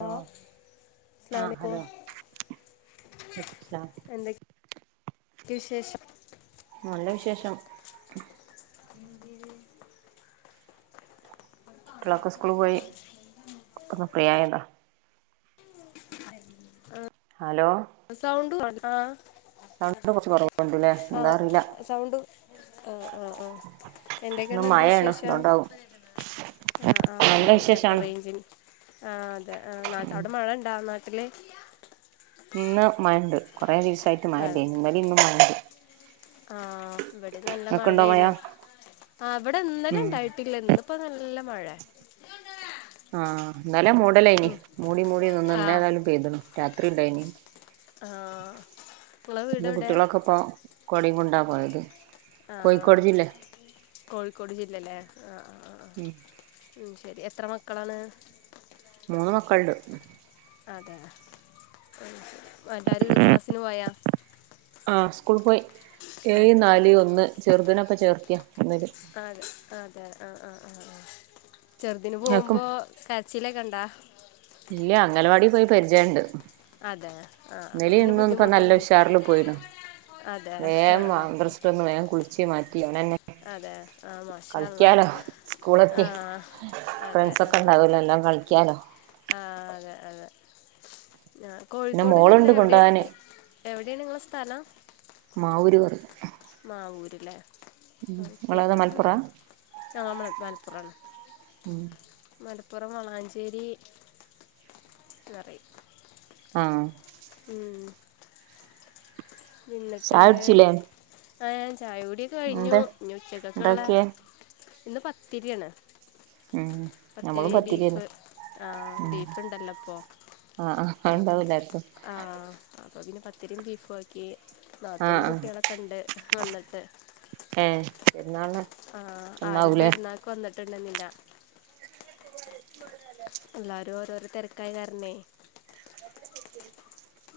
Hello അസ്സാം ആഹ് വലൈക്കും ഹലോ വ ലൈക്കും സലാം വിശേഷ നല്ല വിശേഷം എന്തേയ് കുട്ടികളൊക്കെ സ്കൂള് പോയി ഇപ്പൊന്ന് ഫ്രീ ആയതാ ഹലോ സൗണ്ട് [unintelligible] ആ സൗണ്ട് കുറച്ച് കുറവുണ്ട്ല്ലേ ആ എന്താ അറില്ല സൗണ്ട് ആഹ് ആഹ ആഹ ഇന്ന് എന്തൊക്കെയാണ് എന്ത് മഴയാണ് വിശേഷം അതുകൊണ്ടാവും ആ ആ നല്ല അതാവും ചെലപ്പൊ വിശേഷാണ് റേഞ്ചിന് ആഹ് അതെ നാട്ട അവിടെ മഴ ഇണ്ടാ നാട്ടിൽ ഇന്ന് മയണ്ട് കുറേ ദിവസമായിട്ട് മയ ഇല്ലെനി ഇന്നലേം ഇന്നും മയണ്ട് ആഹ ഇവിടെം നല്ല ഇങ്ങക്ക്ണ്ടോ മഴ മഴേണ് ആ ഇവിടെ ഇന്നലെ ഉം ഇണ്ടായിട്ടില്ല ഇന്ന് ഇപ്പം നല്ല മഴെ ആഹ് ഇന്നലെ മൂടലേനി ഉം. മൂടിമൂടി നിന്ന് ആ ഇന്ന് ഏതായാലും പെയ്ത്ണ് രാത്രി ഇണ്ടേനി ആഹ ഇങ്ങളെ വീട് എവിടെ പ്പൊ കൊടിം കൊണ്ടാ പോയത് ആഹ് കോഴിക്കോട് ജില്ലെ കോഴിക്കോട് ജില്ലലേ ഉം ശരി എത്ര മക്കളാണ് മൂന്ന് മക്കള്ണ്ട് അതെ എല്ലാരും ക്ലാസ്സിന് പോയാ ആഹ് സ്കൂൾ പോയി ഏഴ് അതെ നാല് ഒന്ന് ചെറുതിനെപ്പൊ ചേർത്തിയാ ഒന്നില് ആതെ അതെ ആഹ് ആ ആഹ് ആഹ് ചെറുതിന് ആക്കും പോവ്മ്പോ കരച്ചിലൊക്കെ ഇണ്ടാ ഇല്ല അംഗലവാടി പോയി പരിചയണ്ട് അതെ ആഹ് അപ്പോൾ ഇന്നലിം പിന്നെ ഇന്നും ഇപ്പൊ നല്ല ബുദ്ധിമുട്ടൊന്നും ഉഷാറിൽ പോയിണ് അതെ വേം മദ്രസ ആഹ് വിട്ട് വന്ന് വേം കുളിച്ച് മാറ്റി അവനെന്നെ അതെ ആഹ് മാഷാ അല്ലാഹ് കളിക്കാലോ സ്കൂളെത്തി ആഹ് അതെ ഫ്രണ്ട്സ് ഒക്കെ ആഹ് ഇണ്ടാവുല്ലോ നല്ലോം കള കളിക്കാലോ ആഹ് അതെ അതെ ഞാൻ പിന്നെ കോഴിക്കോട് ജില്ല മോളുണ്ട് എവിടെ കൊണ്ടോവാന് എവിടേണ് ഇങ്ങളെ സ്ഥലം മാവൂര് പറയും മാവൂര് ലേ അത്‌ ഇങ്ങളേതാ കേട്ടിട്ടുണ്ട് മലപ്പുറാ ഞങ്ങള് മല മലപ്പുറാണ് മലപ്പുറം വളാഞ്ചേരി ന്നറിയും ആഹ് ഉം എന്നിട്ട് ചായുടിച്ചില്ലേ ആഹ് ഞാൻ ചായ കുടിയൊക്കെ കഴിഞ്ഞു എന്താ ഇനി ഉച്ചക്കക്ക് ഇള്ള ഇണ്ടാക്കിയേ ഇന്ന് പത്തിര്യാണ് ഉം നമ്മളും പത്തിരി ബീഫ് പത്തിരിയെന്നെ ആഹ് ബീഫ് ഇണ്ടല്ലോ ഇപ്പൊ ആഹ് ആഹ് അത്‌ ഇണ്ടാവും എല്ലാർക്കും ആഹ് അപ്പൊ പിന്നെ പത്തിരിയും ബീഫും ആക്കി ആഹ് നാത്തൂനും ആഹ് കുട്ട്യാളൊക്കെ ഇണ്ട് വന്നിട്ട് ഏഹ് പെരുന്നാള്ന് ആഹ ആരും പെരുന്നാക്ക് വന്നിട്ടുണ്ടേന്നില്ല എല്ലാരും ഓരോര തെരക്ക് ക്കായ കാരണേ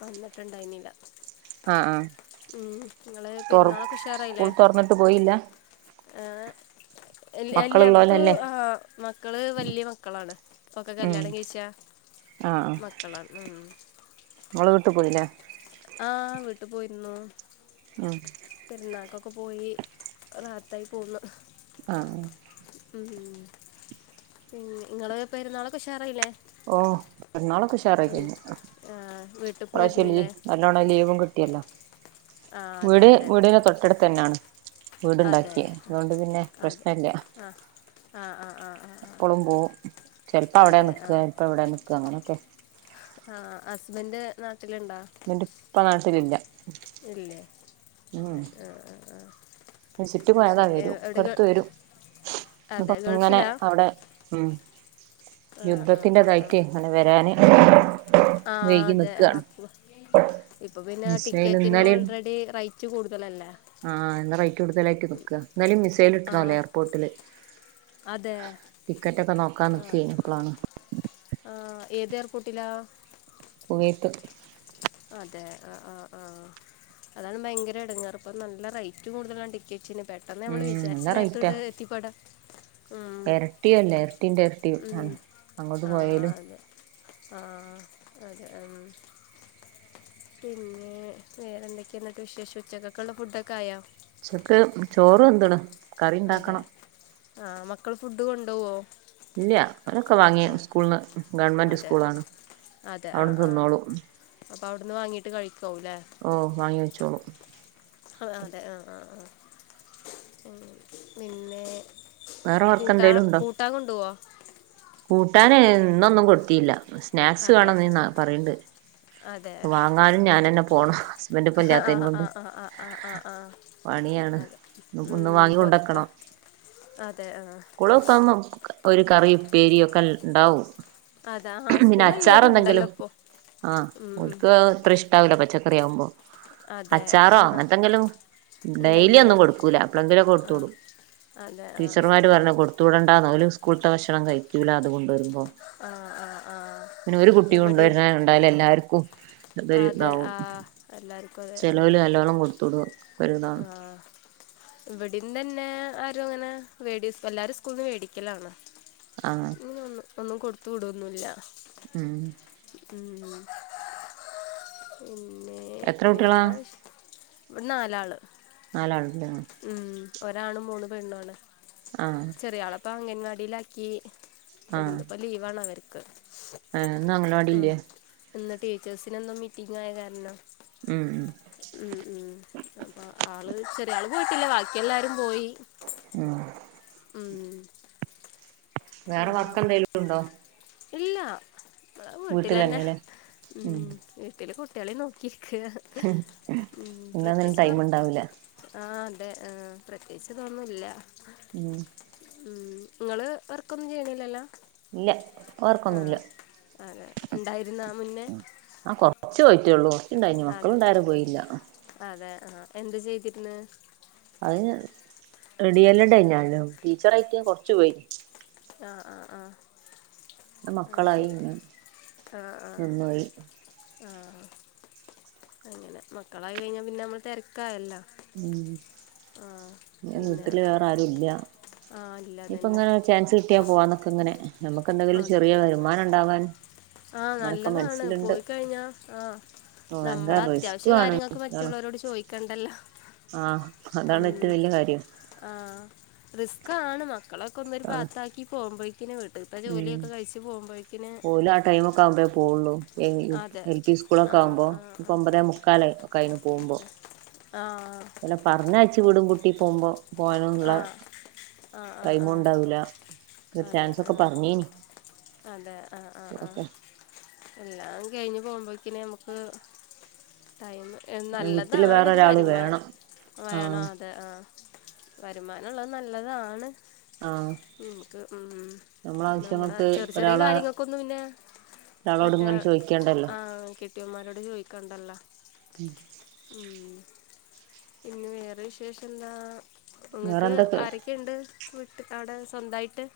വന്നിട്ടുണ്ടായിന്നില്ല ആഹ് ആഹ് ഉം ഇങ്ങള് തൊർ പെരുന്നാളൊക്കെ ഉഷാറായില്ലേ സ്കൂൾ തൊറന്നിട്ട് പോയില്ല ഏഹ് എല്ല അവർക്ക് മക്കളുള്ളോലല്ലേ ആഹ് മക്കള് വല്ല്യ മക്കളാണ് ഒക്കെ ഉം കല്യാണം കഴിച്ചാ മക്കളാണ് ഉം ഓള് വീട്ട് പോയിനാ ആഹ് വീട്ട് പോയിരുന്നു. ആഹ്. പെര്ന്നാക്കൊക്കെ പോയി റാഹത്തായി പോന്ന്. ആഹ്. ഉം പിന്നെ നിങ്ങള് പെരുന്നാളൊക്കെ ഉഷാറായില്ലേ? ഓഹ് പെരുന്നാളൊക്കെ ഉം ഉഷാറായിക്കഴിഞ്ഞ്. ആഹ് വീട്ടിൽ ഇപ്രാവശ്യല്ലി പോയിരുന്നില്ലേ ന്നോണെ ലീവും കിട്ടിയല്ലോ. ആഹ് അതെ വീട് അതെ വീടിന് ആഹ് തൊട്ടട്ത്ത് തന്നെയാണ് വീട്ണ്ടാക്കിയെ. അതോണ്ട് പിന്നെ പ്രശ്നില്ല. അഹ് ആഹ് ആഹ് ആഹ്. എപ്പളും പോവും. ചെലപ്പോ അവിടെയാ നിക്ക ഇപ്പ ഇവിടെയാ നിക്ക. അങ്ങനൊക്കെ ആഹ് ഹസ്ബന്റ് നാട്ടിലുണ്ടോ? ഇവന്റെ ഉപ്പ നാട്ടിലില്ല. ഇല്ലേ? അതെ. ആഹ് ആഹ് ആഹ്. ശിട്ട് പോയതാ വരും. ഇപ്പട്ത്ത് വരും. ഇപ്പ അതെ ഇങ്ങനെ ഗൾഫിലാ ഇടെ ഉം. ആ ആ യുദ്ധത്തിന്റെ ആ ഇതായിറ്റെ അങ്ങനെ വരാന് ആഹ് വൈകി അതെ നിക്കാണ് അപ്പൊ ഇപ്പൊ പിന്നെ ഇസ്രായേൽ ടിക്കറ്റിനും ഇന്നലെയും ഓൾറെഡി റൈറ്റ് കൂട്തലല്ലേ? ആഹ് ഇന്ന് റേറ്റ് കൂടുതലായിട്ട് നിക്ക്വാ. ഇന്നലെയും മിസൈല് ആ വിട്ടിന് പോലും എയർപോർട്ടില്. അതെ ടിക്കറ്റൊക്കെ നോക്കാ നിക്കെയ്ന്, അപ്പളാണ്. ആഹ് ഏത് എയർപോർട്ടിലാ? കുവൈത്ത്. അതെ ആഹ് ആഹ് ആഹ്. അതാണ് ഭയങ്കര എടങ്ങേറ് ഇപ്പൊ നല്ല റേറ്റ് കൂടുതലാണ് ടിക്കറ്റിന്. പെട്ട് ട്ടന്ന് നമ്മൾ ഉം വിചാരിച്ച നല്ല നേരത്തൊട്ട് എത്തിപെടാ എരട്ടിയു അല്ല. എരട്ടീന്റെ എരട്ടിയു ആഹ്. ഉം. അങ്ങോട്ട് പോയേലു. ആഹ് അതെ ഉം. പിന്നേ വേറെന്തൊക്കെയാ എന്നിട്ട് വിശേഷം, ഉച്ചക്കൊക്കെ ഉള്ള ഫുഡ്ഡൊക്കെ ആയോ? ഉച്ചക്ക് ചോറ് വെന്ത്ണ്. കറി അതെ? ഇണ്ടാക്കണം ആഹ് മക്കള് ഫുഡ്ഡ് കൊണ്ടോവോ? ഇല്ല. അവരൊക്കെ വാങ്ങി സ്കൂള്ന്ന്, ഗവൺമെന്റ് അതെ സ്കൂളാണ്. അവിട്ന്ന് തിന്നോളും. അപ്പൊ അവിട്ന്ന് വാങ്ങീട്ട് കഴിക്കും ല്ലേ? ഓഹ് വാങ്ങി കയ്ച്ചോളും. അഹ് അതെ ആഹ് ആഹ് ആഹ്. പിന്നേ വേറെ വർക്ക് കൂട്ടാ എന്തേലും ഉണ്ടോ കൂട്ടാൻ കൊണ്ടോവൊ? കൂട്ടാന് ഇന്നൊന്നും കൊടുത്തീല്ല. സ്നാക്സ് അതെ വേണന്ന് ഇന്ന് പറയ്ണ്ട്. അതെ. പോണം ഹസ്ബൻഡ് ഇപ്പ ആഹ് ഇല്ലാത്തയും ആഹ് കൊണ്ട് ആഹ് ആഹ് ആഹ് ആഹ് ആഹ് ആഹ്. പണിയാണ് അതെ ഒന്ന് ഉം വാങ്ങി പൊറത്ത്. അതെ ആഹ്. കൊളൂത്താമ്പം ഒരു കറി ഉപ്പേരിയൊക്കെ ഇണ്ടാവും. അതെ ആ പിന്നെ സ്കൂളിലല്ലേ ഇതുണ്ടല്ലോ അച്ചാറെന്തെങ്കിലും, ഇപ്പോൾ ആഹ് ഉം, ഉം. ഓൽക്ക് അത്രഷ് ണ്ടാവൂല പച്ചക്കറി ആവുമ്പൊ. അതെ അച്ചാറോ അങ്ങനത്തെങ്കിലും. ഡെയ്ലി ഉണ്ടെങ്കിൽ ഒന്നും കൊടുക്കൂല എപ്പളെങ്കിലും ആ കൊടുത്ത്ടും. അതെ ആഹ് ആഹ്. മാര് പറഞ്ഞ് കൊട്ത്ത് വിടണ്ടാന്ന് ഓര് സ്കൂള്ത്തെ ഭക്ഷണം കഴിക്കൂല്ല അത്കൊണ്ട് വരുമ്പോന്ന്. ആ ആ ആ പിന്നെ ഒരു കുട്ടി കൊണ്ട് ഇവിടെയും വര്ന്ന കണ്ടാല് എല്ലാർക്കും അതൊരു അതെ ഇതാവും. ആ എല്ലാവർക്കും ചെലോല് നല്ലോണം കൊടുത്ത് വിടും. ആഹ് ഇവടിം തന്നെ ആരും അങ്ങനെ വെടി എല്ലാരും സ്കൂള്ന്ന് മേടിക്കലാണ്. ആഹ് [unintelligible] ഒന്നും കൊടുത്ത് വിടൊന്നുല്ല. ഉം ഉം പിന്നെ എത്ര കുട്ടികളാ വേറെ വിഷ് ഇവടെ നാലാള്. നാലാള്ണ്ട് ആഹ് ഉം ഒരാണ് മൂന്ന് പെണ്ണു ആണ്. ആഹ് ചെറിയാളപ്പം അംഗൻവാടിയിലാക്കി ആഹ് പ്പംന്ന്പ്പം ലീവാണ് അവർക്ക്. ഏഹ് ഇന്ന് ഉം. അംഗനവാടില്ലേ? ഇന്ന് ടീച്ചേഴ്സിനൊന്നും മീറ്റിംഗായ കാരണം ഉം ഉം ഉം ഉം അപ്പ ആള് ചെറിയാള് പോയിട്ട്ല്ല ബാക്കിയെല്ലാരും പോയി. ഉം ഉം വേറെ പിന്നെ വർക്കെന്തെലും ഇണ്ടോ? ഇല്ല ഇവടെ വീട്ടിലന്നെ വീട്ടിലന്നെല്ലേ ഉം വീട്ടില് കുട്ട്യേളേം നോക്കിരിക്ക ഉം ഇന്നതിന് പ്രതേകിച്ച് ടൈം വർ ഉണ്ടാവൂല ആഹ് അതെ ഹേ പ്രത്യേകിച്ചതൊന്നുല്ല. ഉം ഉം ഇങ്ങള് വർക്കൊന്നും ചെയ്യ്ണില്ലല്ലോ? ഇല്ല വർക്കൊന്നുല്ല ആഹ് അതെ ഇണ്ടായിരുന്ന മുന്നേ? ച്ച് പോയിറ്റേള്ളൂ ണ്ടായിനോ മക്കള് അതെ ഇണ്ടായാരെ പോയില്ല. അതെ ആഹ് എന്ത് ചെയ്തിര്ന്നെ? അത് റെടിയല്ല്ടായിന് ഞാന് ടീച്ചറയിട്ട് കൊർച്ചു പോയി. ആഹ് ആഹ് ആഹ് മക്കളായി അഹ്ശരി പിന്നെ ആഹ് ആഹ് നിന്നോയി ആഹ് അങ്ങനെ മക്കളായി കഴിഞ്ഞാൽ പിന്നെ നമ്മള് തെരക്കായല്ലോ. ഉം പിന്നെ വീട്ടില് വേറെ ആരും ഇല്ല. ആ ഇല്ല ഇപ്പ അതന്നെ ഇങ്ങനെ ചാൻസ് കിട്ടിയാ പോവാ. നമ്മക്കങ്ങനെ നമ്മക്ക് എന്തെങ്കിലും ചെറിയ വരുമാനം ഇണ്ടാവാൻ. ആഹ് നല്ലതാണ് പോയി കഴിഞ്ഞാ ആഹ് നമ്മള ഭയങ്കര റിസ്ക് അത്യാവശ്യ ആണ് കാര്യങ്ങൾക്ക് ആണ് മറ്റുള്ളവരോട് ചോയ്ക്കണ്ടല്ലോ. ആഹ് അതാണ് ഏറ്റും വല്യ കാര്യം. ആഹ് റിസ്ക്കാണ് മക്കളൊക്കെ ഒന്നൊരു ആണ് പാത്താക്കി പോകുമ്പോഴ് ത്തിന് വിട് ഇപ്പൊ ഉം ജോലിയൊക്കെ കഴിച്ച് പോവുമ്പോഴ്ക്ക്ന് ഓല് ആ ടൈമൊക്കെ ആവ്മ്പഴേ പോവൊള്ളു എങ്കിലും അതെ എൽ പി ആ സ്കൂളൊക്കെ ആവുമ്പോ ആ പ്പൊ ഒമ്പതേ മുക്കാലായി. ക്കായിന് പോവുമ്പോ ആ അല്ല പറഞ്ഞയ്ച്ച് വീടും പൂട്ടി പോവുമ്പോ. പോകാനുള്ള ആ ആ ആ ആ ആ ടൈമുണ്ടാവുല ഒരു അതെ ചാൻസ് ക്ക ആ പറഞ്ഞീനി അതെ ആ ആ ആ ഒക്ക എല്ലാം കഴിഞ്ഞ് പോകുമ്പോക്കിന് നമ്മക്ക് ടൈമ് എൻ വീട്ടില് നല്ലതാണ് വേറെ ഒരു ഒരാള് വരുമാ വേണം വേണം ആഹ് അ തെ ആഹ് വരുമാനള്ളത് നല്ലതാണ്. ആഹ് ഉം മ്മക്ക് ഉം നമ്മളെ നമ്മടെ ആവശ്യങ്ങൾക്ക് ചെറി ചെറിയ ഒരാളെ കാര്യങ്ങൾക്കൊന്നും പിന്നെ ഒരാളോട് മറ്റേ ഇങ്ങനെ ചോദിക്കണ്ടല്ലോ ആഹ് കെട്ടിയന്മാരോട് ചോയ്ക്കണ്ടല്ലോ ഉം ഊം പിന്നെ വേറെ വിശേഷം എന്താ വേറെ ഇങ്ങക്ക് എന്തൊക്കെ ആരെ ക്കെണ്ട് വീട്ട് അവിടെ സ്വന്തായിട്ട്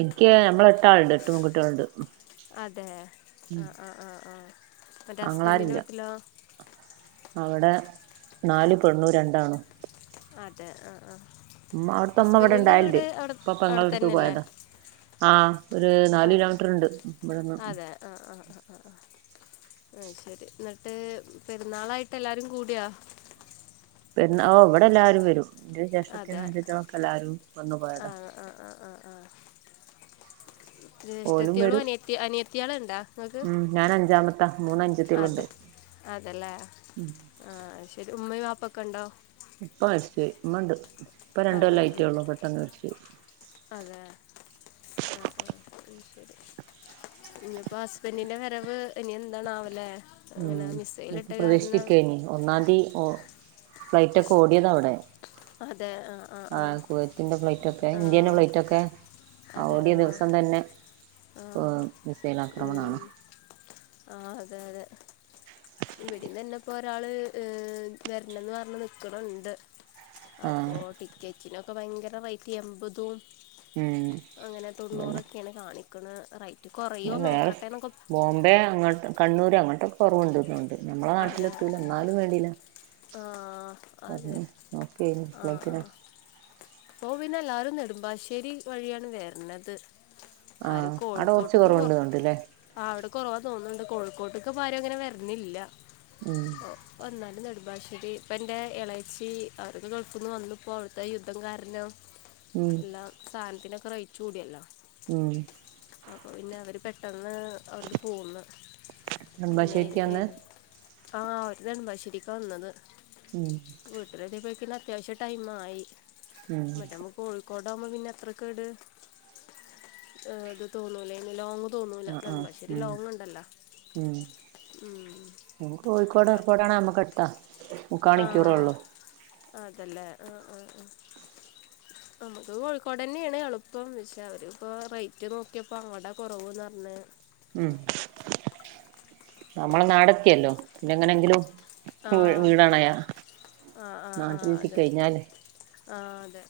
ഇൻക്ക് നമ്മള് എട്ടാള്ണ്ട് എട്ട് പെൺകുട്ടികള്ണ്ട് അതെ ആഹ് ആഹ് ആഹ് ആഹ് ആങ്ങളാരില്ല അവിടെ ന്നാല് പെണ്ണും രണ്ടാണും അതെ ആഹ് ആഹ് ഉമ്മ അവിടുത്തമ്മ ഇവിടെ ഇണ്ടായല് ണ്ട് ഇപ്പൊ അവിടെ പെങ്ങളട്ക്ക് തന്നെയല്ലേ പോയതാ ആഹ് ഒരു നാല് കിലോമീറ്റർ ഉണ്ട് ഇബട്ന്ന് ഉം ആഹ് ആഹ് ആഹ് ആഹ് ആഹ് അയ്ശരി ന്നട്ട് പെരുന്നാളായിട്ട് എല്ലാരും കൂടിയോ പെരുന്നാ ഓഹ് ഇവിടെ എല്ലാവാരും വരും ഇന്റെ ജേഷ്ഠത്തികളും അൻജത്തികളും ഒക്കെ എല്ലാരും വന്നു പോയതാ ആഹ് ആഹ് ആഹ് ആഹ് ആഹ് ഓലും ജേഷ്ടത്തിയാളും വരും അനിയത്തി അനിയത്തിയാള്ണ്ടാ നിങ്ങക്ക് ഉം ഞാൻ അഞ്ചാമത്താ മൂന്ന് അനുജത്തികളുണ്ട് അതെ അതെല്ലേ ആഹ് അയ്ശരി ഉമ്മയും വാപ്പൊക്കെ ഉണ്ടോ ഉപ്പ മരിച്ചോയി ഇമ്മണ്ട് ഇപ്പ രണ്ട് അതെ കൊല്ലം ആയിട്ടേ ഉം. ഉള്ളൂ പെട്ടെന്ന് മരിച്ചോയി അതെ ആഹ് ആഹ് അയ്ശരി ഞ്ഞിപ്പോ ഹസ്ബന്റിന്റെ വരവ് ഇനി എന്നാണാവലെ ഉം നമുക്ക് പ്രതീക്ഷിക്കേനി ഒന്നാംന്തി ഓ ഫ്ലൈറ്റ് ഒക്കെ ഓടിയതാവിടെ അതെ ആ ആ ആ ആഹ് കുവൈറ്റിന്റെ ഫ്ലൈറ്റ് ഒക്കെ ആ ഇന്ത്യന്റെ ഫ്ലൈറ്റ് ഒക്കെ ആ ഓടിയ ദിവസം തന്നെ മിസൈൽ ആക്രമണമാണ് ആഹ് അതെ അതെ ഇവിടന്ന് തന്നെ ഇപ്പോ ഒരാള് ഏഹ് വരണംന്ന് പറഞ്ഞ് നിക്ക്ണ് ണ്ട് ആ അപ്പോ ടിക്കറ്റിനൊക്കെ ഭയങ്കര റേറ്റ് എമ്പതും ഉം അങ്ങനെ അതന്നെ തൊണ്ണൂറൊക്കെയാണ് കാണിക്ക്ണെ റേറ്റ് പിന്നെ കൊറയോ വേറെ നോക്കട്ടെ ന്നൊക്കെ ബോംബെ അങ്ങ് കണ്ണൂര് അങ്ങോട്ടൊക്കെ കുറവുണ്ട് തോന്ന്ണ്ട് നമ്മളെ അതെ നാട്ടിലെത്തൂല ന്നാലും വേണ്ടില്ല ആ അതെ തോർന്ന് നോക്കെനി അപ്ലോത്തിനാ പ്പോ പിന്നെ എല്ലാരും നെടുമ്പാശ്ശേരി വഴിയാണ് വെര്ണത് ആ ആരും അവിടെ കുറച്ച് കോഴിക്കോട്ട്ക്ക് കൊറ കുറവുണ്ട് തോന്നുന്നുണ്ടല്ലേ ആഹ് അവിടെ കുറവാ തോന്നുന്നുണ്ട് കോഴിക്കോട്ട്ക്ക് പ്പ ആരും അങ്ങനെ വര്ണ്ല്ല ഉം ഓഹ് വന്നാലും നെടുമ്പാശ്ശേരി ഇപ്പൊ എന്റെ എളേച്ചി അവരൊക്കെ ഗൾഫിന്ന് വന്ന്പ്പോ അവിടുത്തെ യുദ്ധം കാരണം അറിഞ്ഞോ ഉം എല്ലാം സാധനത്തിനൊക്കെ റേറ്റ് കൂടിയല്ലോ ഉം അപ്പൊ പിന്നെ അവര് പെട്ടെന്ന് അവിടുന്ന് പോന്ന് പിന്നെ ഈ നെടുമ്പാശ്ശേരിക്കാന്ന് ആഹ് ഓര് നെടുമ്പാശ്ശേരിക്കാ വന്നത് ഉം വീട്ടിലെത്തിയപ്പോയെക്കിന് ‌ അത്യാവശ്യം ടൈമായി ഉം കോഴിക്കോടകുമ്പോ പിന്നെ അത്ര കേട് ഏഹ് ഇത് തോന്നൂല്ലെനു ലോങ്ങ്‌ തോന്നൂല്ല ആ ആ നെടുമ്പാശ്ശേരി ഉം ലോങ്ങ് ഉണ്ടല്ലോ ഉം ഓൻ കോഴിക്കോട് എയർപോർട്ട് ആണേൽ നമ്മക്ക് അടുത്താ മുക്കാ മണിക്കൂറേ ആഹ് ഉള്ളൂ അതല്ലേ ആഹ് ആഹ് ആഹ് നമ്മക്ക് കോഴിക്കോടെന്നെയാണ് എളുപ്പം ക്ഷെ അവരിപ്പോ റേറ്റ് നോക്കിയപ്പോ അങ്ങോട്ടാ കുറവുന്ന് പറഞ്ഞെ ഉം നമ്മടെ നാടക്കെയല്ലോ പിന്നെ എങ്ങനെങ്കിലും ആ വീടാണയാ നാട്ടിലെത്തി കഴിഞ്ഞാല് ആഹ് അതെ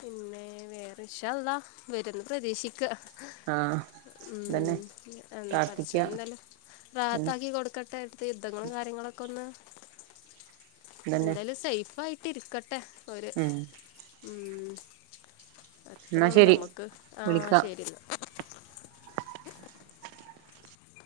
പിന്നെ വേറെ ഇന്ഷാ ഹല്ലാഹ്‌ വരന്ന് പ്രതീക്ഷിക്ക ആഹ് ഇതന്നെ ഉം പ്രാർത്ഥിക്ക പടച്ചോൻ എന്താലും തന്നെ റാത്താക്കി കൊടുക്കട്ടെ അടുത്തെ യുദ്ധങ്ങളും കാര്യങ്ങളൊക്കെ ഒന്ന് ഇതന്നെ എന്തായാലും സേഫ് ആയിട്ട് ഇരിക്കട്ടെ ഓര് ഉം ഉം എന്നാ എത്രയള്ളൂ ശരി നമുക്ക് ആ വിളിക്കാം ശരിന്ന